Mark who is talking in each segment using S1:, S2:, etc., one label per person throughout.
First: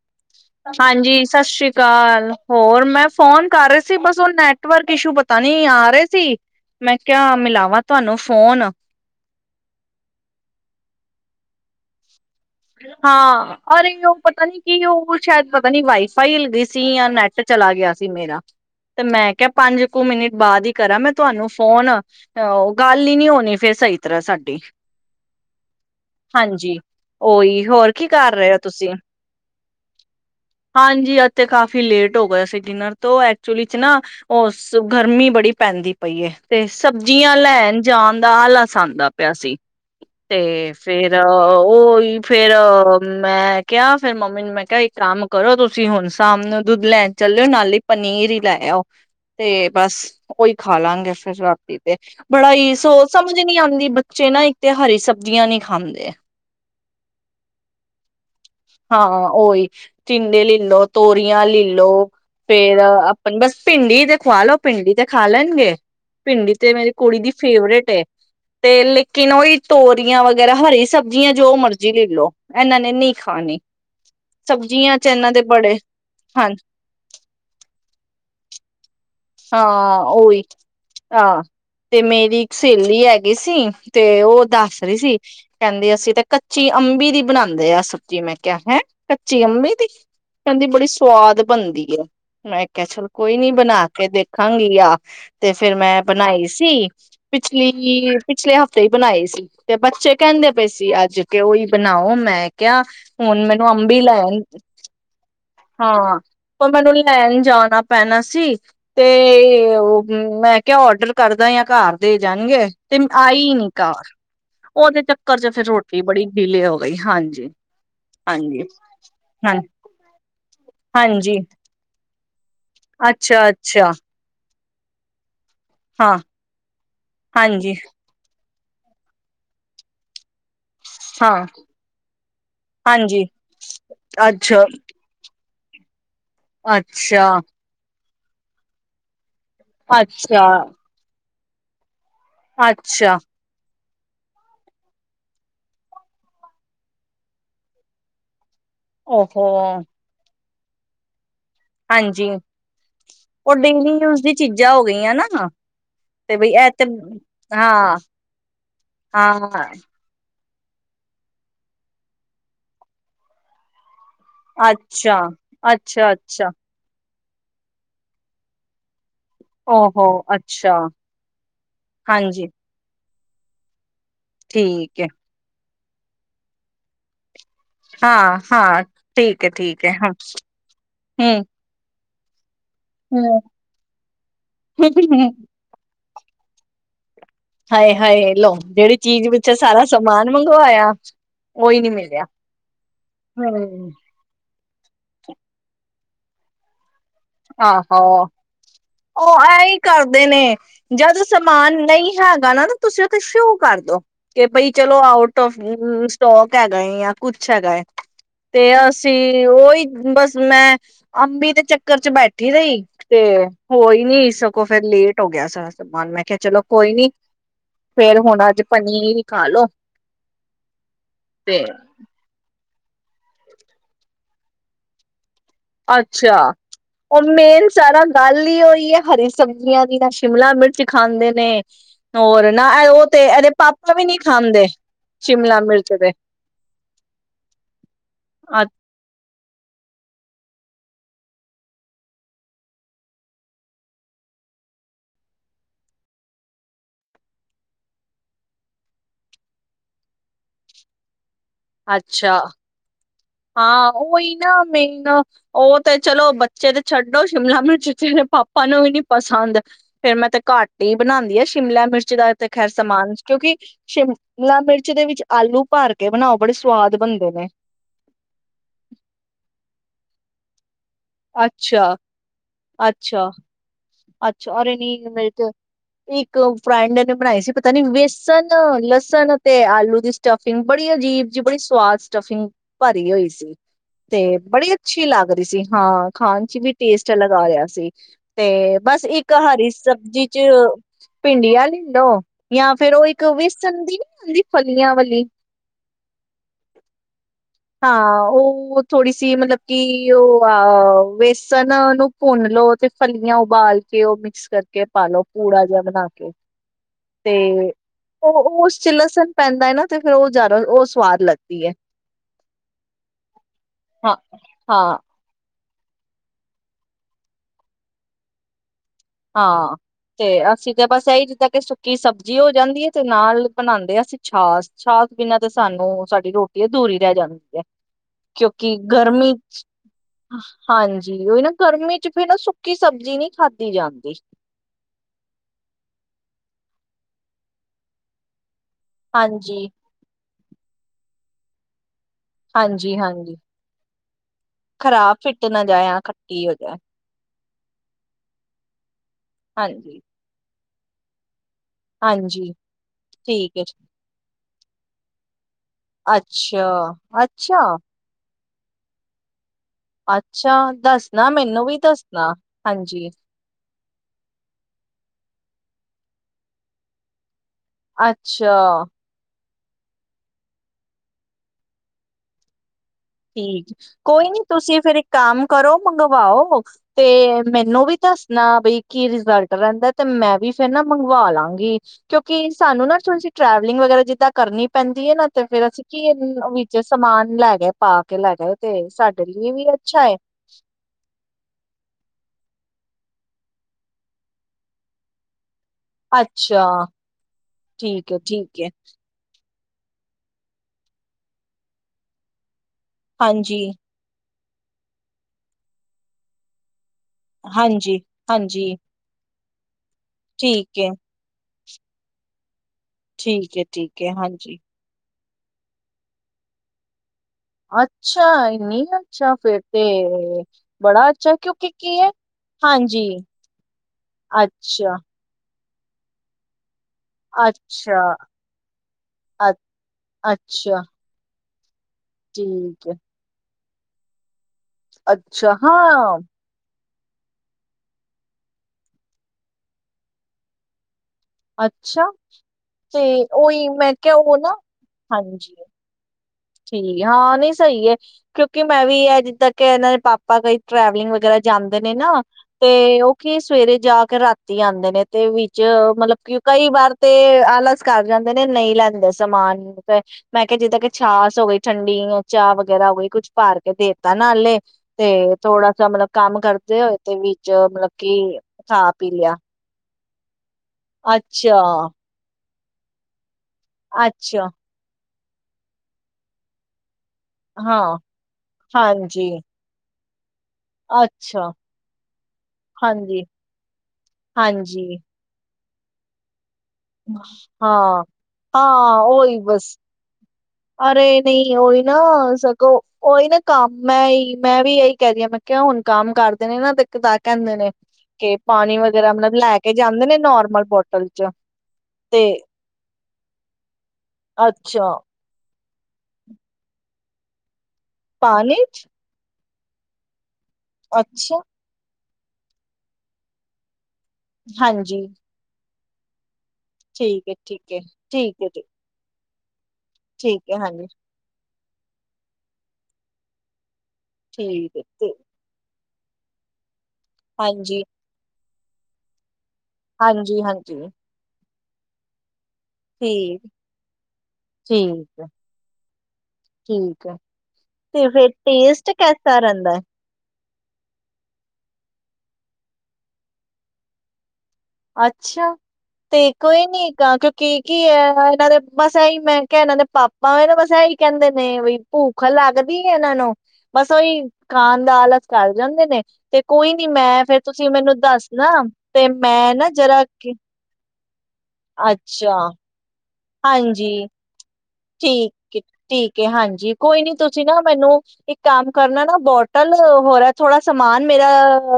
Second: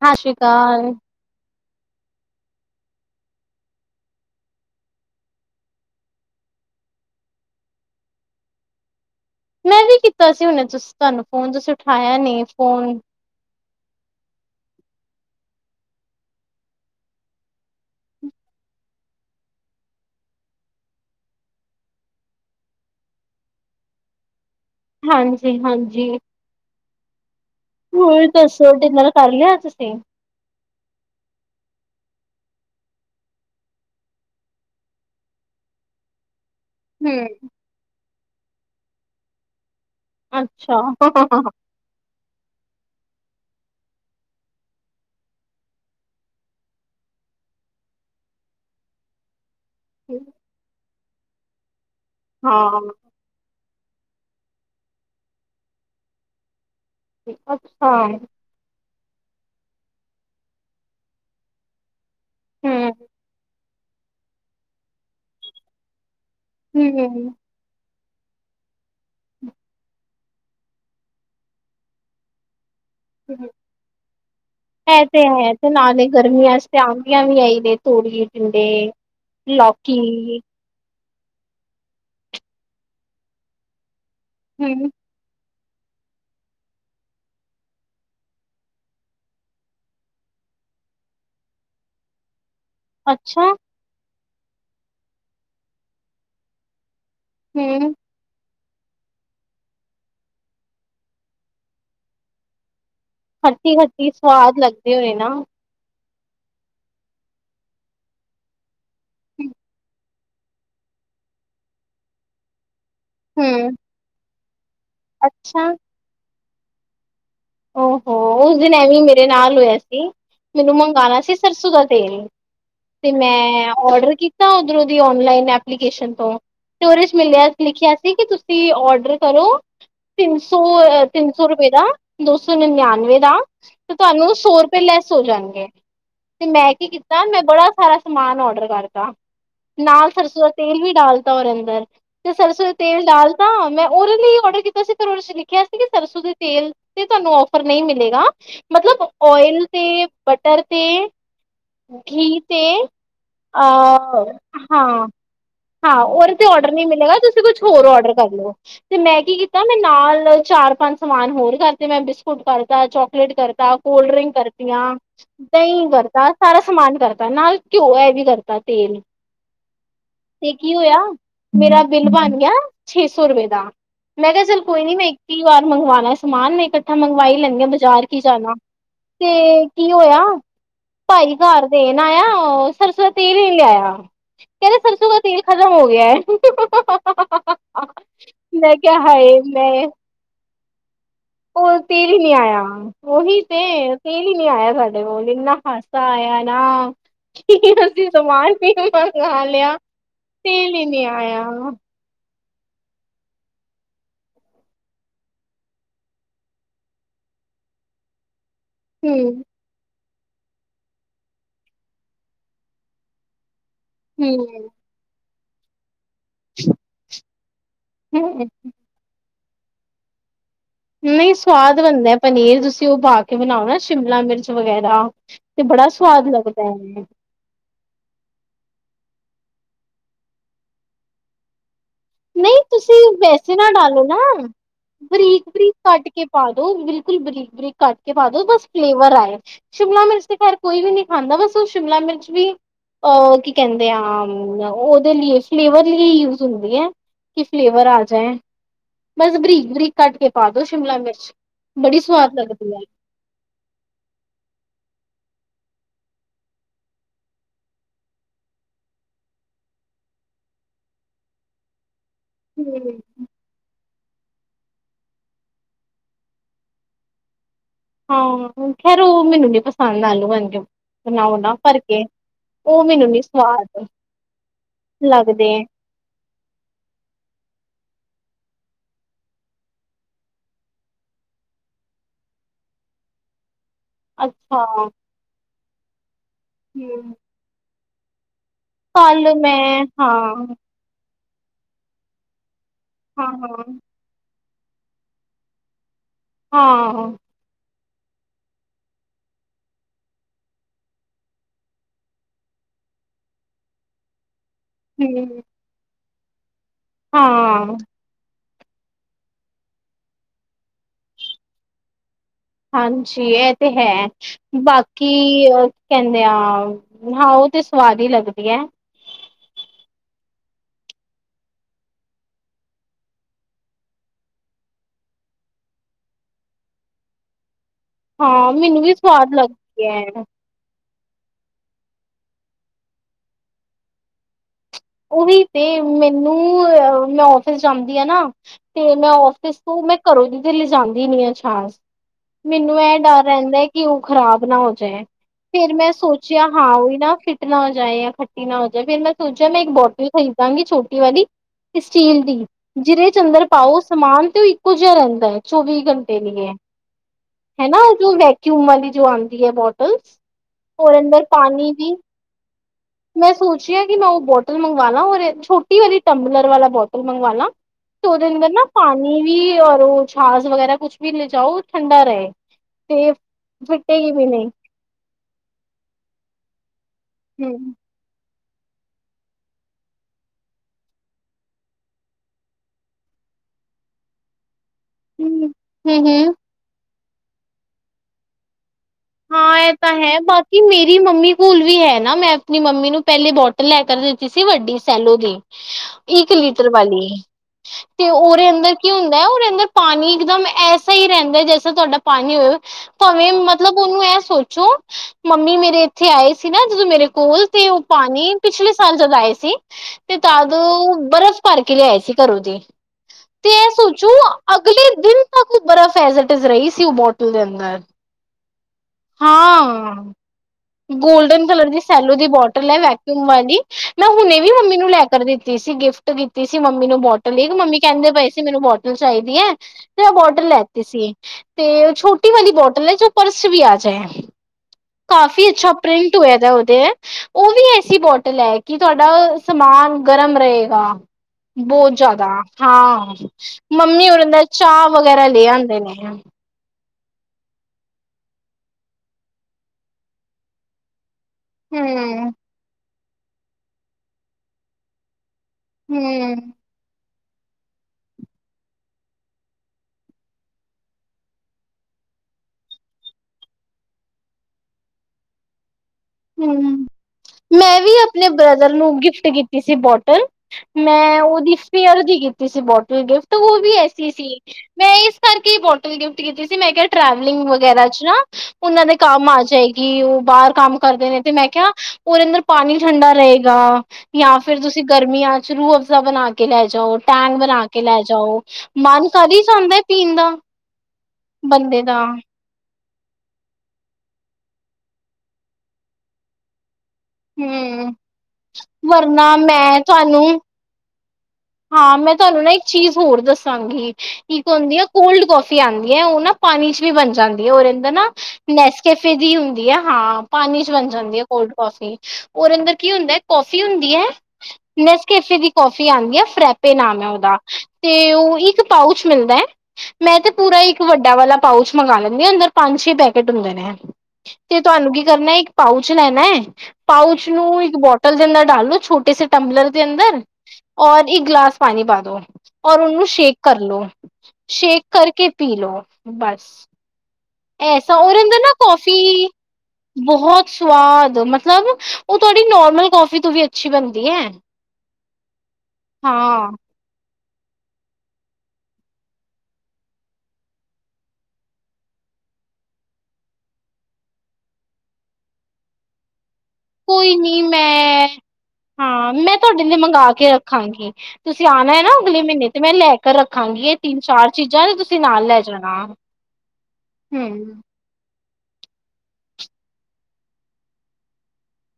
S1: ਸਤਿ ਸ਼੍ਰੀ ਅਕਾਲ
S2: ਕਾਲ, ਹੋਰ ਮੈਂ ਫੋਨ ਕਰ ਰਹੀ ਸੀ ਬਸ ਹੁਣ ਨੈਟਵਰਕ ਇਸ਼ੂ ਪਤਾ ਨਹੀਂ ਆ ਰਹੇ ਸੀ ਮੈਂ ਕਿਹਾ ਮਿਲਾਵਾ ਤੁਹਾਨੂੰ ਫੋਨ ਮੇਰਾ ਨਾਮ
S1: ਮੈਂ ਨਹੀਂ ਕੀਤਾ ਸੀ ਹੁਣ ਤੁਸੀਂ ਤੁਹਾਨੂੰ ਫੋਨ ਤੁਸੀਂ ਉਠਾਇਆ ਨਹੀਂ
S2: ਹਾਂ। ਔਰ, ਇਹ ਉਹ ਪਤਾ ਨਹੀਂ ਕਿ ਉਹ ਸ਼ਾਇਦ ਪਤਾ ਨਹੀਂ ਵਾਈਫਾਈ ਲਗੀ ਸੀ ਜਾਂ ਨੈਟ ਚਲਾ ਗਿਆ ਸੀ ਮੇਰਾ ਤੇ ਮੈਂ ਕਿਹਾ ਪੰਜ ਕੁ ਮਿੰਟ ਬਾਅਦ ਹੀ ਕਰਾ ਮੈਂ ਤੁਹਾਨੂੰ ਫੋਨ ਗਾਲ ਹੀ ਨਹੀਂ ਹੋਣੀ ਫਿਰ ਸਹੀ ਤਰਾਂ ਸਾਡੀ
S1: ਹਾਂਜੀ, ਹਾਂਜੀ
S2: ਹਾਂਜੀ ਉਹੀ ਹੋਰ ਕੀ
S1: ਹੋ
S2: ਕਰ ਰਹੇ ਹੋ
S1: ਦੱਸੋ
S2: ਤੁਸੀਂ
S1: ਡਿਨਰ ਕਰ ਲਿਆ ਤੁਸੀ
S2: ਹਾਂਜੀ, ਇੱਥੇ ਕਾਫੀ ਲੇਟ ਹੋ ਗਿਆ ਸੀ ਡਿਨਰ ਤੋਂ ਐਕਚੁਲੀ ਚ ਨਾ ਉਹ ਗਰਮੀ ਬੜੀ ਪੈਂਦੀ ਪਈ ਤੇ
S1: ਹਮ
S2: ਸਬਜ਼ੀਆਂ ਲੈਣ ਜਾਣ ਤੇ ਦਾ ਆਲਾ ਸਾਂਦਾ ਪਿਆ ਸੀ ਤੇ
S1: ਅੱਛਾ
S2: ਫੇਰ ਉਹ ਫਿਰ ਮੈਂ ਕਿਹਾ ਫੇਿਰ ਮੰਮੀ ਨੂੰ ਮੈਂ ਕਿਹਾ ਇੱਕ ਕੰਮ ਕਰੋ ਤੁਸੀਂ ਹੁਣ ਸ਼ਾਮ ਨੂੰ ਦੁੱਧ ਲੈਣ ਚੱਲਿਓ ਨਾਲ ਹੀ ਪਨੀਰ ਹੀ ਲੈ ਆਓ ਤੇ ਬਸ ਉਹੀ ਖਾ ਲਵਾਂਗੇ ਸਰਾਰਤੀ ਤੇ ਬੜਾ
S1: ਹਾਂ
S2: ਸੋਚ- ਸਮਝ ਨੀ ਆਉਂਦੀ। ਬੱਚੇ ਨਾ ਇੱਕ ਤੇ ਹਰੀ ਸਬਜ਼ੀਆਂ ਨੀ ਖਾਂਦੇ।
S1: ਅੱਛਾ।
S2: ਹਾਂ, ਔਹੀ ਟੀਡੇ ਲੇਲੋ, ਤੋਰੀਆਂ ਲੈਲੋ। ਫੇਰ
S1: ਹਮ
S2: ਆਪਨ ਬਸ ਭਿੰਡੀ ਤੇ ਖਵਾ ਲੋੋ ਭਿੰਡੀ ਤੇ ਖਾ ਲੈਣਗੇ। ਭਿਂਡੀ ਤੇ ਮੇਰੀ ਕੁੜੀ
S1: ਇਹ
S2: ਦੀ ਫੇਵਰੇਟ ਹੈ। ਤੇਰੇ ਲਈ ਕਿਨੇ ਹੀ ਤੋਰੀਆਂ ਵ ਵਗੈਰਾ ਹਰੀ ਸਬਜ਼ੀਆਂ ਜੋ ਮਰਜ਼ੀ ਲੈ ਲਓ ਇਹਨਾਂ ਨੇ ਨਹੀਂ ਖਾਣੀ ਸਬਜ਼ੀਆਂ
S1: ਇਹ
S2: ਚ
S1: ਤੇ
S2: ਇਹਨਾਂ ਦੇ
S1: ਹੈ, ਤੇ
S2: ਬੜੇ
S1: ਨਾਲੇ ਗਰਮੀੀਆਂ
S2: ਹਨ
S1: ਵਸਤੇ ਆਉਂਦੀਆਂ ਵੀ ਆਈ ਨੇ ਤੋਰੀ, ਟਿੰਡੇ
S2: ਹਾਂ
S1: ਲੌਕੀ
S2: ਉਹੀ। ਆਹ ਤੇ ਮੇਰੀ ਇੱਕ ਸਹੇਲੀ ਹੈਗੀ ਸੀ। ਤੇ, ਉਹ ਦੱਸ
S1: ਹਮ
S2: ਰਹੀ ਸੀ। ਕਹਿੰਦੀ, ਅਸੀਂ ਤੇ ਕੱਚੀ ਅੰਬੀ ਦੀ ਬਣਾਉਂਦੇ ਆ ਸਬਜ਼ੀ ਮੈਂ ਕਿਹਾ, ਹੈਂ ਕੱਚੀ ਅੰਬੀ ਦੀ ਕਹਿੰਦੀ, ਬੜੀ ਸਵਾਦ ਬਣਦੀ ਹੈ ਮੈਂ ਮੈ ਕਿਆ, ਚਲ ਕੋਈ
S1: ਅੱਛਾ
S2: ਨੀ ਬਣਾ ਦੇਖਾਂਗੀ, ਆ ਤੇ ਫੇਿਰ ਮੈਂ ਬਣਾਈ ਸੀ।
S1: ਹਮ
S2: ਪਿਛਲੀ, ਪਿਛਲੇ ਹਫ਼ ਤੇ ਸਹੀ ਬਣਾਏ ਸੀ ਤੇ ਬੱਚੇ ਕਹਿੰਦੇ ਪਏ ਸੀ, ਅੱਜ ਕੇ ਉਹੀ ਬਣਾਓ ਮੈਂ ਕਿਹਾ ਹੁਣ ਮੈਨੂੰ ਅੰਬੀ
S1: ਖੱਟੀ-ਖੱਟੀ,
S2: ਲੈਣ
S1: ਸਵਾਦ ਲੱਗਦੇ ਹੋਏ ਨਾ।
S2: ਹਾਂ ਪਰ ਮੈਨੂੰ ਲੈਣ ਜਾਣਾ ਪੈਣਾ ਸੀ, ਤੇ ਮੈਂ ਕਿਹਾ ਔਡਰ ਕਰਦਾ ਜਾਂ ਘਰ ਦੇ ਜਾਣਗੇ। ਤੇ ਆਈ ਨੀ
S1: ਹਮ
S2: ਘਾਰ। ਉਹਦੇ ਚੱਕਰ ਚ ਫਿਰ ਰੋਟੀ ਬੜੀ ਡੀਲੇ ਹੋ ਗਈ, ਹਾਂਜੀ।
S1: ਉਹ- ਹੋ ਉਸ
S2: ਹਾਂਜੀ
S1: ਦਿਨ ਐਵੇਂ ਮੇਰੇ
S2: ਹਾਂ
S1: ਨਾਲ ਹੋਇਆ ਸੀ। ਮੈਨੂੰ ਮੰਗਾਣਾ ਸੀ
S2: ਹਾਂਜੀ
S1: ਸਰਸੋ ਦਾ ਤੇਲ ਤੇ
S2: ਅੱਛਾ
S1: ਮੈਂ
S2: ਅੱਛਾ
S1: ਆਰਡਰ ਕੀਤੀ ਹਾਂ, ਉਧਰੋਂ ਦੀ ਔਨਲਾਈਨ ਐ ਐਪਲੀਕੇਸ਼ਨ
S2: ਹਾਂ
S1: ਤੋਂ, ਸਟੋਰੇਜ ਮਿਲਿਆ,
S2: ਹਾਂਜੀ
S1: ਲਿਖਿਆ ਸੀ ਕਿ ਤੁਸੀਂ ਤੁਸੀਂ ਔਡਰ ਕਰੋ, ਤੇ ਸੌ ਇਹ ਤਿਨ
S2: ਹਾਂ
S1: ਸੌ ਰੁਪਏ ਦਾ। ਦੋ ਸੌ ਨੀਨਯਨਵੇਂ
S2: ਹਾਂਜੀ
S1: ਦਾ, ਤੇ ਤੁਹਾਨੂੰ ਸੌ
S2: ਅੱਛਾ
S1: ਰੁਪਏ ਲੈਸ ਹੋ ਜਾਨ ਚਣਗੇ, ਤੇ ਮੈਂ ਕੀ ਕੀਤਾ
S2: ਅੱਛਾ
S1: ਮੈਂ ਬੜਾ ਸਾਰਾ, ਸਮਾਨ ਔਡਰ ਕਰਤਾ, ਨਾਲ
S2: ਅੱਛਾ
S1: ਸਰਸੋਂ ਦਾ ਤੇਲ ਵੀ ਡਾਲ, ਤੋਰ ਅੰਦਰ, ਤੇ ਸਰਸ ਤੇਲ
S2: ਅੱਛਾ
S1: ਡਾਲ ਤਾ, ਮੈਂ। ਔਡਰ ਹੀ ਉਹਨੇ ਕੀਤਾ ਸੀ ਫਿਰ ਲਿਖਿਆ ਸੀ ਸਰਸੋਂ ਦੇ ਤੇਲ ਤੇ ਤੁਹਾਨੂੰ ਔਫਰ ਨਹੀਂ ਮਿਲੇਗਾ, ਮਤਲਬ
S2: ਓਹੋ
S1: ਓਇਲ ਤੇ ਬ ਡਰ ਤੇ,
S2: ਹਾਂਜੀ
S1: ਕੀਠੀ ਤੇ,
S2: ਉਹ ਡੇਲੀ ਯੂਜ
S1: ਅਹ
S2: ਦੀ ਚੀਜ਼ਾਂ ਹੋ
S1: ਹਾਂ,
S2: ਗਈਆਂ ਨਾ
S1: ਹਾਂ ਉਹਦੇ ਤੇ ਔਡਰ ਨਹੀਂ ਮਿਲੇਗਾ ਤੁਸੀਂ ਕੁਛ ਹੋਰ
S2: ਹਾਂ
S1: ਔਡਰ ਕਰ ਲਓ, ਤੇ ਮੈਂ ਕੀ
S2: ਹਾਂ
S1: ਕੀਤਾ ਮੈਂ ਨਾਲ ਚਾਰ ਪੰਜ ਸਮਾਨ ਹੋਰ ਕਰ ਤੇ ਮੈਂ ਬਿਸਕੁਟ ਕਰਤਾ ਚੌਕਲੇਟ ਕਰਤਾ, ਕੋਲ ਡਰਿੰਕ ਕਰਤੀਆਂ
S2: ਅੱਛਾ
S1: ਦਹੀਂ
S2: ਅੱਛਾ
S1: ਕਰਤਾ
S2: ਅੱਛਾ
S1: ਸਾਰਾ ਸਮਾਨ ਕਰਤਾ, [unintelligible] ਨਾਲ ਘਿਓ ਐ ਵੀ ਕਰਤਾ ਤੇਲ,
S2: ਓਹੋ
S1: ਤੇ
S2: ਅੱਛਾ
S1: ਕੀ ਹੋਇਆ ਮੇਰਾ ਬਿੱਲ ਬਣ
S2: ਹਾਂਜੀ
S1: ਗਿਆ ਛੇ ਸੌ ਸੁਰਮੇ ਦਾ, ਮੈ ਕਿਹਾ ਚੱਲ ਕੋਈ ਨਹੀਂ
S2: ਠੀਕ ਹੈ
S1: ਮੈਂ ਇਕ ਹੀ ਬਾਰ, ਮੰਗਵਾਉਣਾ ਸਮਾਨ ਮ ਇਕੱਠਾ ਮੰਗ ਬਾਈ, [unintelligible] ਲੈਂਦੇ ਹ ਬਜ਼ਾਰ ਕੀ
S2: ਹਾਂ
S1: ਜਾਣਾ
S2: ਹਾਂ ਠੀਕ ਹੈ
S1: ਤੇ
S2: ਠੀਕ ਹੈ
S1: ਕੀ
S2: ਹਾਂ
S1: ਹੋਇਆ ਭਾਈ
S2: ਹਮ
S1: ਘਰ ਦੇ ਨ ਆਇਆ ਉਹ ਸੋਰਸੋ ਦਾ ਤੇਲ ਹੀ ਨਹੀਂ ਆਇਆ ਕਹਿੰਦੇ ਸਰਸੋ ਦਾ
S2: ਹਮ
S1: ਤੇਲ ਹੀ ਖਤਮ ਹੋ ਗਿਆ ਹੈ। [unintelligible]
S2: ਹਾਏ ਹਾਏ ਲਓ
S1: ਮੈਂ
S2: ਜਿਹੜੀ
S1: ਕਿਹਾ
S2: ਚੀਜ਼
S1: ਹਾਏ
S2: ਵਿੱਚ ਸਾਰਾ
S1: ਮੈਂ
S2: ਸਮਾਨ ਮੰਗਵਾਇਆ, ਅੱਛਾ,
S1: ਉਹ ਤੇਲ ਹੀ ਨੀ ਆਇਆ ਉਹੀ
S2: ਹਮ
S1: ਤੇ ਤੇਲ ਹੀ ਨੀ ਆਇਆ। ਸਾਡੇ ਨੂੰ ਇਨਾ ਹਾਸਾ ਆਇਆ ਨਾ, [unintelligible]
S2: ਔ ਐਈ ਕਰਦੇ ਨੇ
S1: ਤੇਲ ਹੀ ਨੀ
S2: ਜਦ
S1: ਆਇਆ
S2: ਸਮਾਨ
S1: ਹੂੰ
S2: ਨਹੀਂ ਹ ਹੈਗਾ ਨਾ ਤੁਸੀਂ ਔਥੇ ਸ਼ੋਅ ਕਰਦੋ ਕਿ ਬਈ ਚਲੋ ਆਊਟ ਔਫ ਸਟੋਕ ਹੈਗਾ ਜਾਂ ਕੁਛ ਹੈਗਾ। ਤੇ ਅਸੀਂ ਔਹੀ। ਬਸ ਮੈਂ ਅੰਬੀ ਦੇ ਚੱਕਰ ਚ ਬੈਠੀ ਰਹੀ ਤੇ ਹੋਈ ਨਹੀਂ ਸਗੋਂ
S1: ਹੂੰ
S2: ਫੇਰ ਲੇਟ ਹੋ ਗਿਆ ਸਾਰਾ ਸਮਾਨ ਮੈ ਕਿਆ ਚਲੋ ਕੋਈ ਨੀ ਫੇਰ
S1: ਹੂੰ
S2: ਹੁਣ ਅੱਜ ਪਨੀਰ ਖਾਲੋ।
S1: ਨਹੀਂ ਸਵਾਦ ਬਣਦਾ ਪਨੀਰ ਤੁਸੀਂ ਤੇ ਉਹ ਪਾ ਕੇ ਬਣਾਔ ਨਾ ਸ਼ਿਮਲਾ ਮਿਰਚ ਵਗੈਰਾ। ਤੇ ਬੜਾ ਸਵਾਦ
S2: ਅੱਛਾ
S1: ਲੱਗਦਾ ਹੈ
S2: ਔ ਮੇਨ ਸਾਰਾ ਗੱਲ ਹੀ ਹੋਈ ਹੈ ਹਰੀ ਸ ਸਬਜ਼ੀਆਂ ਦੀਆਂ ਸ਼ਿਮਲਾ ਮਿਰਚ ਖਾਂਦੇ ਨੇ। ਹੋਰ
S1: ਨਹੀਂ
S2: ਨਾ
S1: ਤੁਸੀਂ
S2: ਉਹ ਤੇ ਇਹਦੇ
S1: ਵੈਸੇ ਨਾ
S2: ਪਾਪਾ
S1: ਡਾਲੋ
S2: ਵੀ ਨੀ
S1: ਨਾ
S2: ਖਾਂਦੇ
S1: ਬਰੀਕ
S2: ਸ਼ਿਮਲਾ
S1: ਬਰੀਕ
S2: ਮਿਰਚ
S1: ਕੱਟ
S2: ਦੇ
S1: ਕੇ ਪਾ ਦੋ ਬਿਲਕੁਲ ਬਰੀਕ ਬਰੀਕ ਕੱਟ ਕੇ ਪਾ ਦੋ ਬਸ ਫਲੇਵਰ ਆਏ। ਸ਼ਿਮਲਾ ਮਿਰਚ ਤੇ ਖੈਰ ਕੋਈ ਵੀ ਨਹੀਂ ਖਾਂਦਾ ਬਸ ਉਹ ਸ਼ਿਮਲਾ ਮਿਰਚ ਵੀ ਅਹ ਕੀ ਕਹਿੰਦੇ ਆ ਉਹਦੇ ਲਈ ਫਲੇਵਰ ਲਈ ਯੂਜ ਹੁੰਦੀ ਹੈ। ਕੀ ਫਲੇਵਰ ਆ ਜਾਏ ਬਸ ਬਰੀਕ ਬਰੀਕ ਕੱਟ ਕੇ ਪਾ ਦੋ ਸ਼ਿਮਲਾ ਮਿਰਚ। ਬੜੀ ਸਵਾਦ
S2: ਅੱਛਾ
S1: ਲੱਗਦੀ ਹੈ।
S2: ਹਾਂ ਉਹੀ ਨਾ ਮੇਨ ਉਹ ਤੇ ਚਲੋ ਬੱਚੇ ਤੇ ਛੱਡੋ ਸ਼ਿਮਲਾ ਮਿਰਚ ਤ ਏਰੇ ਪਾਪਾ ਨੂੰ ਵੀ ਨੀ ਪਸੰਦ ਫੇਿਰ ਮੈਂ ਤੇ ਘੱਟ ਹੀ ਬਣਾਦੀ ਆ ਸ਼ਿਮਲਾ ਮਿਰਚ। [inaudible] ਖੈਰ
S1: ਹੈ
S2: ਸਮਾਨ ਚ ਕਿਉਂਕਿ ਸ਼ਿਮਲਾ ਮਿਰਚ ਦੇ ਵਿੱਚ ਆਲੂ ਭਰ ਕੇ ਬਣਾਓ ਬੜੇ ਸਵਾਦ ਬਣਦੇ ਨੇ।
S1: ਹਾਂ, ਖੈਰ ਉਹ ਮੈਨੂੰ ਨੀ ਪਸੰਦ ਆਲੂ ਬਣਕੇ
S2: ਅੱਛਾ,
S1: ਮੈਨੂੰ ਨੀ
S2: ਅੱਛਾ,
S1: ਸਵਾਦ
S2: ਅੱਛਾ, ਔਰ ਇਹਨੀ ਮੇਰੇ
S1: ਲੱਗਦੇ
S2: ਤੇ ਇੱਕ ਫਰੈਂਡ ਨੇ ਬਣਾਈ ਸੀ ਪਤਾ ਨੀ ਵੇ ਸਣ ਲਸਣ ਅਤੇ ਆਲੂ ਦੀ ਸਟਫਿੰਗ ਬੜੀ ਅਜੀਬ ਜੀ ਬੜੀ ਸਵਾਦ ਸਟਫਿੰਗ ਭਰੀ ਹੋਈ ਸੀ। ਤੇ
S1: ਅੱਛਾ
S2: ਬੜੀ ਅੱਛੀ ਲੱਗ ਰਹੀ ਸੀ। ਹਾਂ। ਖਾਣ ਚ ਵੀ ਟੇਸਟ
S1: ਹੂੰ
S2: ਅਲਗ ਆ ਰਿਹਾ ਸੀ। [inaudible] ਤੇ ਬਸ ਇੱਕ
S1: ਕੱਲ ਮੈਂ
S2: ਹਰੀ ਸਬਜ਼ੀ ਚ
S1: ਹਾਂ
S2: ਭਿੰਡੀਆਂ ਲੇਲੋ। ਜਾਂ ਫੇਿਰ ਉਹ ਇੱਕ
S1: ਹਾਂ ਹਾਂ
S2: ਵੇਸਨ ਦੀ ਨੀ ਹੁੰਦੀ ਫਲੀਆਂ ਵਾਲੀ।
S1: ਹਾਂ।
S2: ਹਾਂ, ਔ ਥੋੜ੍ਹੀ ਸੀ ਮਤਲਬ ਕਿ ਔ ਆ ਵੇਸਣ ਨੂੰ ਭੁੰਨ ਲੋ ਤੇ ਫਲੀਆਂ ਉਬਾਲ ਕੇ ਉਹ ਮਿਕਸ ਕਰ ਕੇ ਪਾਾਲੋ
S1: ਹੂੰ
S2: ਪੂੜਾ ਜਿਹਾ ਬਣਾ ਕਿ ਤੇ
S1: ਹਾਂ
S2: ਉਸ ਵਿੱਚ ਲਸਣ ਪੈਂਦਾ ਹੈ ਨਾ ਤੇ ਫੇਿਰ ਉਹ ਜ਼ਿਆਦਾ ਉਹ ਸਵਾਦ ਲੱਗਦੀ ਹੈ
S1: ਹਾਂਜੀ ਇਹ ਤੇ ਹੈ
S2: ਹਾਂ ਹਾਂ
S1: ਬਾਕੀ ਕਹਿੰਦੇ ਆ ਹਾਂ ਉਹ ਤੇ ਸਵਾਦ ਹੀ ਲੱਗਦੀ ਹੈ
S2: ਹਾਂ ਤੇ ਅਸੀਂ ਤਾਂ ਬਸ ਇਹੀ ਜਿੱਦਾਂ ਕਿ ਸੁੱਕੀ ਸਬਜ਼ੀ ਹੋ ਜਾਂਦੀ ਹੈ ਤੇ ਨਾਲ ਬਣਾਉਂਦੇ ਹੈ ਅਸੀਂ ਛਾਸ ਛਾਸ ਬਿਨਾਂ ਤੇ ਸਾਨੂੰ ਸਾਡੀ ਰੋਟੀ ਅਧੂਰੀ ਰਹਿ ਜਾਂਦੀ ਹੈ
S1: ਹਾਂ
S2: ਕਿਉਂਕਿ
S1: ਮੈਨੂੰ ਵੀ ਸਵਾਦ ਲੱਗਦੀ ਹੈ
S2: ਜੀ ਔਈ ਨਾ ਗਰਮੀ ਚ ਫਿਰ ਨਾ ਸੁੱਕੀ ਸਬਜ਼ੀ ਨਈ ਖਾਧੀ ਜਾਂਦ [unintelligible]
S1: ਔਹੀ ਤੇ ਮੈਨੂੰ ਅ ਮੈਂ ਆਫ਼ਿਸ ਜਾਂਦੀ ਆ ਨਾ ਤੇ ਮੈਂ ਆਫ਼ਿਸ
S2: ਹਾਂਜੀ
S1: ਤੋਂ ਮੈਂ ਕਰ ਘਰੋਂ ਦੀ ਤੇ ਲਜਾਂਦੀ ਨੀ ਐ ਸ਼ਾਜ਼। ਮੈਨੂੰ
S2: ਹਾਂਜੀ
S1: ਇਹ ਡਰ
S2: ਹਾਂਜੀ
S1: ਰਹਿੰਦੈ ਕਿ ਔ ਖ਼ਰਾਬ ਨਾ ਹੋ ਜਾਏ।
S2: ਖ਼ਰਾਬ ਫਿੱਟ ਨਾ
S1: ਫੇਰ
S2: ਜਾਏ
S1: ਮੈਂ
S2: ਹਾਂ
S1: ਸੋਚਿਆ
S2: ਖੱਟੀ ਹੋ
S1: ਹਾਂ
S2: ਜਾਏ
S1: ਔਈ ਨਾ ਫਿੱਟ ਨਾ ਹੋ ਜਾਏ ਯਾਂ ਖੱਟੀ ਨਾ ਹੋ ਜਾਏ ਫੇਰ ਮੈਂ ਸੋਚਿ ਕੱਲ ਇੱਕ
S2: ਹਾਂਜੀ
S1: ਬੋਟਲ ਖਰੀਦਾ ਦਾਂਗੀ ਛੋਟੀ ਵਾਲੀ ਇਸਟੀਲ ਦੀ।
S2: ਹਾਂਜੀ
S1: ਜਿਰੇ ਚ ਅੰਦਰ
S2: ਠੀਕ ਹੈ
S1: ਪਾਓ
S2: ਜੀ।
S1: ਸਮਾਨ ਤੇ ਔ ਇੱਕੋ ਜਿਆ ਰਹਿੰਦਾ ਏ, ਚੌਵੀ ਘੰਟੇ ਲੀਏ।
S2: ਅੱਛਾ ਅੱਛਾ
S1: ਹੈਨਾ ਜੋ ਵੈਕ ਕਯੁਮ ਵਾਲੀ ਜੋ ਆਂਦੀ ਐ ਬੋ
S2: ਅੱਛਾ ਦੱਸਣਾ, ਮੈਨੂੰ ਵੀ ਦੱਸਣਾ ਹਾਂਜੀ
S1: ਮੈਂ ਸੋਚਿਐ ਕਿ ਮੈਂ ਔ ਬੋਟਲ ਮੰਗਵਾ ਲਾ ਔਰ ਛੋਟ ਵੀ ਵਾਲੀ ਟੰਬਲਰ ਵਾਲਾ ਬੋਤਲ ਮੰਗਵਾ ਲ਼ਾ। ਤੇ ਉਹਦੇ ਅੰਦਰ
S2: ਅੱਛਾ
S1: ਨਾ ਪਾਣੀ ਵੀ ਤੇ ਔਰ ਔ ਛਾਸ ਵਗੈਰਾ ਕੁਛ ਵੀ ਲਜਾਓ ਠੰਡਾ ਰਏ।
S2: ਠੀਕ ਕੋਈ ਨੀ ਤੁਸੀਂ ਫਿਰ ਇੱਕ ਕੰਮ ਕਰੋ ਮੰਗਵਾਓ ਤੇ
S1: ਹੂੰ,
S2: ਮੈਨੂੰ ਵੀ ਦੱਸ ਨਾ ਬਈ ਕੀ ਰਿਜਲਟ ਰਹਿੰਦਾ ਤੇ ਮੈਂ ਵੀ ਫੇਰ ਨਾ ਮੰਗਵਾ ਲਾਂਗੀ ਕਿਉਂਕਿ ਸਾਨੂੰ ਨਾ ਥੋੜੀ ਜੀ ਟਰੈਵਲਿੰਗ ਵਗੈਰਾ ਜਿੱਦਾਂ ਕਰਨੀ ਪੈਂਦੀ ਏ ਨਾ ਤੇ ਫੇਰ ਅਸੀਂ ਕੀ ਏ
S1: ਹੂੰ-ਹੂੰ।
S2: ਅ ਵਿੱਚ ਸਮਾਨ ਲੈ ਕੇ ਪਾ ਕੇ ਲੈ ਗਏ ਤੇ ਸਾਡੇ ਲਈ
S1: ਹਾਂ
S2: ਵੀ
S1: ਇਹ ਤਾਂ
S2: ਅੱਛਾ
S1: ਹੈ ਬਾਕੀ ਮੇਰੀ ਮੰਮੀ ਕੋਲ ਵੀ ਹੈ ਨਾ ਮੈਂ ਆਪਣੀ ਮੰਮੀ ਨੂੰ ਪੈਲੇ ਬੋਟਲ ਲੈ ਕਰ ਦਿੱਤੀ ਸੀ ਵੱਡੀ, ਸੈਲੋ ਦੀ। ਇੱਕ
S2: ਅੱਛਾ
S1: ਲੀਟਰ ਵਾਲੀ ਤੇ
S2: ਠੀਕ ਹੈ
S1: ਔਰੇ
S2: ਠੀਕ ਹੈ
S1: ਅੰਦਰ ਕੀ ਹੁੰਦੈ ਔਰੇ ਅੰਦਰ ਪਾਣੀ ਇਕਦਮ ਐਸਾ ਈ ਰਹਿੰਦੈ ਜੈਸੇ ਤੁਆਡਾ ਪਾਣੀ ਔ।
S2: ਹਾਂਜੀ।
S1: ਉਹਨੂੰ ਇਹ ਸੋਚੋ ਮੰਮੀ ਮੇਰੇ ਇੱਥੇ ਆਏ ਸੀ ਨਾ ਜਦੋਂ ਮੇਰੇ ਕੋਲ ਤੇ ਉਹ
S2: ਹਾਂਜੀ
S1: ਪਾਣੀ
S2: ਹਾਂਜੀ
S1: ਪਿਛਲੇ ਸਾਲ ਜਦ ਆਏ ਸੀ ਤੇ
S2: ਠੀਕ ਹੈ
S1: ਤਦੋਂ ਬਰਫ਼ ਭਰ ਕੇ ਲਿਆਏ ਸੀ ਘਰੋਂ ਦੀ ਤੇ
S2: ਠੀਕ ਹੈ
S1: ਇਹ
S2: ਠੀਕ
S1: ਸੋਚੋ
S2: ਹੈ ਹਾਂਜੀ
S1: ਅਗਲੇ ਦਿਨ ਔਕੁ ਬਰਫ਼ ਐਜ਼ ਇਟ ਇਜ਼ ਰਈ ਸੀ ਔ ਬੋਟ
S2: ਅੱਛਾ! [unintelligible] ਫਿਰ ਤੇ
S1: ਹਾਂ!
S2: ਬੜਾ ਅੱਛਾ
S1: ਗੋਲਡਨ ਕਲਰ
S2: ਕਿਉਂਕਿ
S1: ਦੀ
S2: ਕੀ ਹੈ
S1: ਸੈਲੋ ਦੀ ਬੋਟਲ ਹੈ
S2: ਹਾਂਜੀ
S1: ਵੈਕਊਮ ਵਾਲੀ ਮੈਂ ਹੁਣੇ ਵੀ ਮੰਮੀ ਨੂੰ
S2: ਅੱਛਾ,
S1: ਲੈ ਕਰ ਦਿੱ ਸੀ ਗਿਫਟ ਕੀਤੀ ਸੀ ਮੰਮ ਮੰਮੀ ਨੂੰ ਬੋਟਲ ਦੀ ਮੰਮੀ
S2: ਅੱਛਾ,
S1: ਕਹਿੰਦੇ ਪਏ ਸੀ ਮੈਨੂੰ ਬੋਟਲ ਚਾਹੀਦੀ ਹੈ
S2: ਅ
S1: ਤੇ ਮੈਂ ਬੋਟਲ
S2: ਅੱਛਾ
S1: ਲੈਤੀ ਸੀ ਤੇ ਛੋਟੀ ਵਾਲੀ ਬੋਟਲ ਐ ਜੋ ਪਰਸ ਚ ਵੀ ਆ [unintelligible] ਕਾਫੀ ਅੱਛਾ ਪ੍ਰਿੰਟ ਹੋਐਦੈ ਉਹਦੇ ਉਹ ਵੀ ਐਸੀ ਬੋਟਲ ਹੈ ਕਿ ਤੁਹਾਡਾ ਸਮਾਨ ਗਰਮ ਰਹੇਗਾ ਬਹੁਤ
S2: ਅੱਛਾ
S1: ਜਾਦਾ,
S2: ਤੇ
S1: ਹਾਂ!
S2: ਉਹੀ ਮੈਂ
S1: ਮੰਮੀ
S2: ਕਿਹਾ
S1: ਉਰਾਂ
S2: ਉਹ
S1: ਦਾ
S2: ਨਾ
S1: ਚਾਹ ਵਗੈਰਾ ਲੇ
S2: ਹਾਂਜੀ।
S1: ਆਂਦੇ ਨੇ।
S2: ਠੀਕ ਏ, ਹਾਂ ਨੀ ਸਹੀ ਹੈ ਕਿਉਂਕਿ ਮੈਂ ਵੀ ਇਹ ਜਿੱਦਾਂ ਕਿ ਇਹਨਾਂ ਦੇ ਪਾਪਾ ਕਈ ਟਰੈਵਲਿੰਗ ਵਗੈਰਾ ਜਾਂਦੇ ਨੇ ਨਾ
S1: ਹਮ
S2: ਤੇ ਉਹ ਕਿ ਸਵੇਰੇ ਜਾ ਕੇ ਰਾਤੀ ਆਂਦੇ ਨੇ ਤੇ ਵੀ ਚ ਮਤਲਬ ਕਿ ੳ
S1: ਹਮ
S2: ਕਈ ਵਾਰ ਤੇ ਆਲਸ ਕਰ ਜਾਂਦੇ ਨੇ ਨਹੀਂ ਲੈਂਦੇ ਸਮਾਨ ਤੇ ਮੈਂ ਕਿਹਾ ਜਿੱਦਾਂ ਕਿ ਛਾਸ ਹੋ ਗਈ ਠੰਡੀ, ਚਾਹ ਵਗੈਰਾ ਹੋ ਗਈ, ਕੁੱਛ ਪਾਾਰ ਕੇ ਦੇਤਾ ਨਾਲੇ ਤੇ ਥੋੜਾ ਮਤਲਬ ਕੰਮ
S1: ਹਮ
S2: ਕਰਦੇ ਹੋਏ ਤੇ ਵਿੱਚ
S1: ਮੈਂ ਵੀ
S2: ਮਤਲਬ ਕਿ ਖਾ ਪੀ ਲਿਆ
S1: [unintelligible] [unintelligible]
S2: ਅੱਛਾ
S1: ਕਿਸੇ ਬੋਟਲ ਗਿਫਟ ਤੇ ਉਹ ਵੀ ਐਸੀ ਸੀ।
S2: ਅੱਛਾ
S1: ਮੈਂ ਇਸ ਕਰਕੇ ਬੋਟਲ ਗਿਫ਼ਟ ਕੀਤੀ ਸੀ ਮੈਂ ਕਿਹਾ ਟਰੈਵਲਿੰਗ ਵਗੈਰਾ
S2: ਹਾਂ
S1: ਚ ਨਾ ਉਹਨਾਂ ਦੇ ਕੰਮ
S2: ਹਾਂਜੀ
S1: ਆ ਜਾਏਗੀ ਉਹ [unintelligible] ਕਰਦੇ ਨੇ ਤੇ ਮੈਂ
S2: ਅੱਛਾ
S1: ਕਿਹਾ ਉਹਦੇ ਅੰਦਰ ਪਾਣੀ ਠੰਡਾ
S2: ਹਾਂਜੀ
S1: ਰਹੇਗਾ ਯਾਂ ਫਿਰ ਤੁਸੀਂ
S2: ਹਾਂਜੀ
S1: ਗਰਮੀਆਂ ਚ ਰੂਹਫ [unintelligible] ਕੇ ਲੈ ਜਾਓ, ਟੈੰਗ ਬਣਾ ਕੇ ਲੈ
S2: ਹਾਂ
S1: ਜਾਓ,
S2: ਹਾਂ
S1: ਮਨ ਕਰ
S2: ਉਹੀ
S1: ਹੀ
S2: ਬਸ
S1: ਜਾਂਦਾ ਪੀਣ ਦਾ!
S2: ਅਰੇ ਨਹੀਂ ਉਹੀ
S1: ਬੰਦੇ
S2: ਨਾ
S1: ਦਾ
S2: ਸਗੋਂ ਉਹੀ ਨਾ ਕੰਮ ਮੈਂ ਈ ਮੈਂ ਵੀ ਇਹੀ ਕਹਿ ਰਹੀ ਹਾਂ ਮੈਂ ਕਿਹਾ ਹੁਣ ਕੰਮ ਕਰਦੇ ਨੇ ਨਾ ਤੇ ਤਾਂ ਕਹਿੰਦੇ ਨੇ,
S1: ਹੂੰ।
S2: ਕੇ ਪਾਣੀ ਵਗੈਰਾ ਮਤਲਬ
S1: ਵਰਨਾ
S2: ਲੈ ਕੇ
S1: ਮੈਂ
S2: ਜਾਂਦੇ ਨੇ
S1: ਤੁਹਾਨੂੰ
S2: ਨੋਰਮਲ ਬੋਟਲ ਚ
S1: ਹਾਂ ਮੈਂ
S2: ਤੇ
S1: ਤੁਹਾਨੂੰ ਨਾ ਇੱਕ ਚੀਜ਼ ਹੋਰ ਦੱਸਾਂਗੀ ਇੱਕ ਹੁੰਦੀ ਆ
S2: ਅੱਛਾ
S1: ਕੋਲਡ ਕੋਫ ਆਂਦੀ ਹੈ ਉਹ ਨਾ ਪਾਣੀ ਚ ਵੀ ਬਣ ਜਾਂਦੀ ਹੈ ਉਹ ਹੈਨਾ
S2: ਪਾਣੀ ਚ
S1: ਨੈਸਕੈਫੇ ਦੀ ਹੁੰਦੀ ਹਾਂ [unintelligible] ਪਾਣੀ ਚ ਬਣ ਜਾਂਦੀ ਹੈ
S2: ਅੱਛਾ
S1: ਕੋਲਡ ਕੌਫੀ ਹੋਰ ਅੰਦਰ ਕੀ ਹੁੰਦਾ, ਕੌਫੀ ਹੁੰਦੀ ਹੈ
S2: ਹਾਂਜੀ
S1: ਨੈਸਕੈਫੇ ਦੀ ਕੋਫੀ ਫ੍ਰੀ ਆਂਦੀ ਐ ਪ੍ਰੈ ਏ ਨਾਮ ਹੈ
S2: ਠੀਕ
S1: ਉਹਦਾ,
S2: ਠੀਕ ਹੈ
S1: ਤੇ
S2: ਠੀਕ
S1: ਉਹ
S2: ਹੈ
S1: ਇੱਕ
S2: ਜੀ
S1: ਪਾਊਚ ਮਿਲਦਾ ਹੈ ਮੈਂ ਤੇ
S2: ਠੀਕ
S1: ਪੂਰਾ
S2: ਹੈ
S1: ਇੱਕ
S2: ਹਾਂਜੀ
S1: ਵੱਡਾ ਵਾਲਾ ਪਾਊਚ ਮੰਗਵਾ ਲੈਂਦੀ ਹਾਂ ਅੰਦਰ ਪੰਜ ਛੇ ਪੈਕੇਟ ਹੁੰਦੇ ਨੇ ਤੇ
S2: ਠੀਕ ਹੈ
S1: ਤੁਹਾਨੂੰ ਕੀ
S2: ਤੇ
S1: ਕਰਨਾ ਇੱਕ ਪਾਊਚ ਕੁਛ ਲੈਨਾ ਏ ਪਾਊਚ ਨੂੰ ਇੱਕ
S2: ਹਾਂਜੀ
S1: ਬੋਟਲ ਦੇ ਅੰਦਰ ਡਾਲੋ ਛੋਟੇ ਸੇ ਟੰਬਲਰ ਦੇ ਅੰਦਰ
S2: ਹਾਂਜੀ ਹਾਂਜੀ
S1: ਔਰ ਇਕ ਗਲਾਸ ਪਾਣੀ ਪਾ ਦੋ ਔਰ ਉਹਨੂੰ ਸ਼ੇਕ
S2: ਠੀਕ
S1: ਕਰ ਲੋ ਸ਼ੇਕ
S2: ਠੀਕ ਹੈ
S1: ਕਰਕੇ ਪੀ ਲਓ ਬਸ
S2: ਠੀਕ ਹੈ
S1: ਐਸਾ
S2: ਤੇ
S1: ਔਦੇ
S2: ਫਿਰ
S1: ਅੰਦਰ ਨਾ
S2: ਟੇਸਟ
S1: ਕੌਫੀ
S2: ਕੈਸਾ ਰਹਿੰਦਾ ਹੈ
S1: ਬਹੁਤ ਬਹੁਤ ਸਵਾਦ ਮਤਲਬ ਉਹ ਥੋੜੀ ਨੋਰਮਲ ਕਾਫੀ ਤੋਂ ਵੀ ਅੱਛੀ ਬਣਦੀ ਹੈ
S2: ਅੱਛਾ ਤੇ
S1: ਹਾਂ
S2: ਕੋਈ ਨੀ ਗਾਹਕ ਕੀ ਕੀ ਹੈ ਇਹਨਾਂ ਦੇ ਬਸ ਇਹੀ ਮੈਂ ਕਿਹਾ ਇਹਨਾਂ ਦੇ ਪਾਪਾ ਨਾ ਬਸ ਇਹੀ ਕਹਿੰਦੇ ਨੇ ਵੀ ਭੂਖ ਲੱਗਦੀ ਹੈ ਇਹਨਾਂ ਨੂੰ ਬਸ ਉਹੀ ਖਾਣ ਦਾ ਆਾਲਤ ਕਰ ਜਾਂਦੇ ਨੇ ਤੇ ਕੋਈ ਨੀ ਮੈਂ ਫੇਰ ਤੁਸੀਂ ਮੈਨੂੰ ਦੱਸਨਾ ਤੇ
S1: ਹਾਂ ਮੈਂ ਤੁਹਾਡੇ
S2: ਨਾ
S1: ਲਈ
S2: ਜਰਾ
S1: ਮੰਗਵਾ ਕੇ
S2: ਕਿ-
S1: ਰੱਖਾਂਗੇ [unintelligible] ਤੁਸੀਂ ਆਣਾ ਹੈ ਨਾ ਅਗਲੇ
S2: ਅੱਛਾ
S1: ਮਹੀਨੇ ਤੇ ਮੈਂ ਲੈ ਕੇ ਰੱਖਾਂਗੀ। ਇਹ
S2: ਹਾਂਜੀ
S1: ਤਿੰਨ-ਚਾਰ ਚੀਜ਼ਾਂ ਤੇ ਤੁਸੀਂ ਨਾਲ ਲੈ
S2: ਠੀਕ,
S1: ਜਾਣਾ
S2: ਠੀਕ ਏ ਹਾਂਜੀ ਕੋਈ ਨੀ ਤੁਸੀਂ ਨਾ
S1: ਹਮ
S2: ਮੈਨੂੰ ਇੱਕ ਕੰਮ ਕਰਨਾ ਨਾ ਬੋਟਲ, ਹੋਰ ਥੋੜਾ ਸਮਾਨ ਮੇਰਾ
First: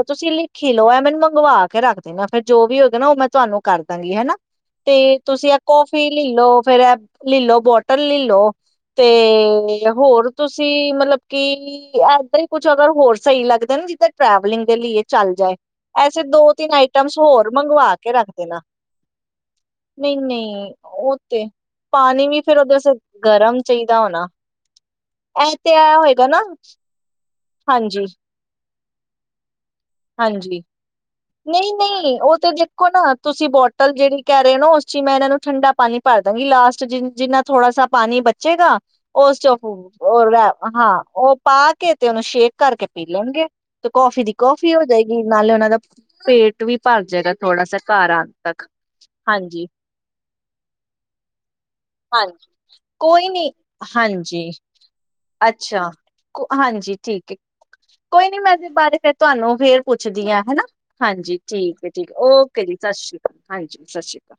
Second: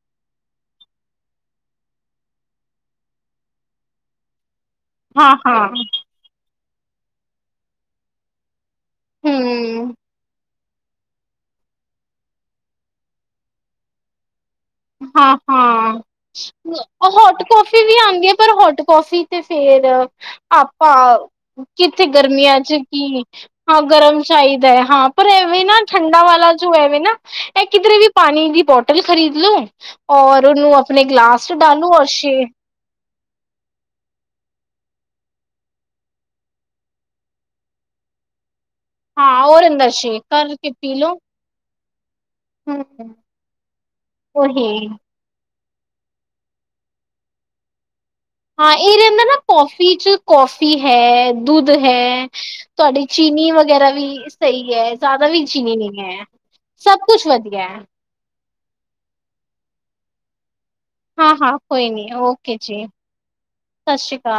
S2: ਤੁਸੀਂ ਲਿਖੀ ਲਓ। ਇਹ ਮੈਨੂੰ ਮੰਗਵਾ ਕੇ ਰੱਖ ਦੇਣਾ ਫਿਰ ਜੋ ਵੀ ਹੋਗਾ ਨਾ ਉਹ ਮੈਂ ਤੁਹਾਨੂੰ ਕਰ ਦਾਂਗੀ। ਹੈ ਨਾ ਤੇ
S1: ਹਾਂ
S2: ਤੁਸੀਂ ਆ
S1: ਹਾਂ
S2: ਕੋਫੀ ਲਇ ਲਓ ਫੇਰ ਇਹ ਲਿਲੋ ਬੋਟਲ ਲਲੋ [unintelligible] ਤੇ, ਨਹੀ ਹੈ
S1: ਹਮ
S2: ਹੋਰ ਤੁਸੀਂ ਮਤਲਬ ਕਿ ਇੱਦਾਂ ਹੀ ਕੁਛ ਅਗਰ ਹੋਰ ਸਹੀ ਲੱਗਦਾ ਨਾ, ਜਿੱਦਾਂ ਟਰੈਵਲਿੰਗ ਦੇ ਲੀਏ ਚੱਲ
S1: ਹਾਂ
S2: ਜਾਏ।
S1: ਹਾਂ,
S2: ਐਸੇ ਦੋ ਤਿੰਨ ਆਈਟਮਸ
S1: ਹੋਟ
S2: ਹੋਰ
S1: ਕੌਫੀ
S2: ਮੰਗਵਾ
S1: ਵੀ
S2: ਕੇ ਰੱਖ
S1: ਆਉਂਦੀ ਏ ਪਰ
S2: ਦੇਣਾ
S1: ਹੋਟ ਕੌਫੀ ਤੇ ਫੇਰ
S2: ਨਈ-ਨਈ ਉਹ
S1: ਆਪਾਂ
S2: ਤੇ
S1: ਕਿੱਥੇ
S2: ਪਾਣੀ ਵੀ
S1: ਗਰਮੀਆਂ
S2: ਫੇਰ
S1: ਐ ਚ
S2: ਉਹਦੇ ਵਾਸਤੇ
S1: ਕੀ
S2: ਗਰਮ
S1: ਹਾਂ
S2: ਚਾਹੀਦਾ
S1: ਗਰਮ
S2: ਹੋਣਾ।
S1: ਚਾਹੀਦਾ ਹੈ। ਹਾਂ, ਪਰ
S2: ਇਹ
S1: ਐਵੇਂ
S2: ਤੇ
S1: ਨਾ
S2: ਇਹ
S1: ਠੰਡਾ
S2: ਹੋਏਗਾ ਨਾ
S1: ਵਾਲਾ ਜੋ ਐਵੇ ਨਾ ਇਹ ਕਿਧਰੇ
S2: ਹਾਂਜੀ
S1: ਵੀ ਪਾਣੀ ਦੀ ਬੋਟਲ ਇਹ ਵੀ ਖਰੀਦ ਲੋ। ਔਰ
S2: ਹਾਂਜੀ
S1: ਉਹਨੂੰ ਆਪਣੇ ਗਲਾਸ ਚ
S2: ਨਹੀਂ
S1: ਡਾਲੋ ਔਰ
S2: ਨਹੀਂ,
S1: ਸ਼ੇ
S2: ਉਹ ਤੇ ਦੇਖੋ ਨਾ ਤੁਸੀਂ ਬੋਟਲ ਜਿਹੜੀ ਕਹਿ ਰਹੇ ਹੋ ਨਾ ਉਸ ਚ ਹੀ ਮੈਂ ਇਹਨਾਂ ਨੂੰ ਠੰਡਾ ਪਾਣੀ ਭਰ ਦਾਂਗੀ। ਲਾਸਟ ਜਿ ਜਿੰਨਾ ਥੋੜਾ ਸਾ ਪਾਣੀ ਬਚੇਗਾ ਉਸ
S1: ਹਾਂ
S2: ਚੋਂ
S1: ਔਰ
S2: ਹੂ
S1: ਅੰਦਰ ਸ਼ੇਕ
S2: [unintelligible]
S1: ਕਰਕੇ ਪੀ
S2: ਹਾਂ
S1: ਲੋ।
S2: ਉਹ ਪਾ ਕੇ ਤੇ ਉਹਨੂੰ ਸ਼ੇਕ
S1: ਹੂੰ
S2: ਕਰਕੇ ਪੀ ਲੈਣਗੇ ਤੇ ਕੌਫੀ ਦੀ ਕੌਫੀ ਹੋ
S1: ਉਹੀ
S2: ਜਾਏਗੀ, ਨਾਲੇ ਉਹਨਾਂ ਦਾ ਪੇਟ ਵੀ ਭਰ ਜਾਏਗਾ ਥੋੜਾ ਸਾ ਘਰ ਆਣ ਤੱਕ
S1: ਹਾਂ, ਇਹ ਰਹਿੰਦਾ ਨਾ
S2: ਹਾਂਜੀ
S1: ਕੌਫੀ ਚ ਕੌਫੀ ਹੈ। ਦੁੱਧ [unintelligible] ਹੈ
S2: ਹਾਂਜੀ
S1: ਤੁਹਾਡੀ
S2: ਕੋਈ
S1: ਚੀਨੀ
S2: ਨੀ
S1: ਵਗੈਰਾ ਵੀ
S2: ਹਾਂਜੀ
S1: ਸਹੀ ਹੈ। ਜ਼ਿਆਦਾ ਵੀ ਚੀਨੀ
S2: ਅੱਛਾ
S1: ਨਹੀਂ ਹੈ।
S2: ਕੋ- ਹਾਂਜੀ
S1: ਸਭ
S2: ਠੀਕ
S1: ਕੁਛ ਵਧੀਆ ਹੈ।
S2: ਕੋਈ ਨੀ ਮੈਂ ਇਹਦੇ ਬਾਰੇ ਫੇਰ ਤੁਹਾਨੂੰ ਫੇਰ ਪੁੱਛਦੀ ਆ। ਹਨਾ ਹਾਂਜੀ
S1: ਹਾਂ-ਹਾਂ
S2: ਠੀਕ
S1: ਕੋਈ
S2: ਹੈ।
S1: ਨੀ
S2: ਠੀਕ, ਓਕੇ ਜੀ ਸਤਿ ਸ਼੍ਰੀ ਅਕਾਲ। ਹਾਂਜੀ, ਸਤਿ ਸ਼੍ਰੀ ਅਕਾਲ।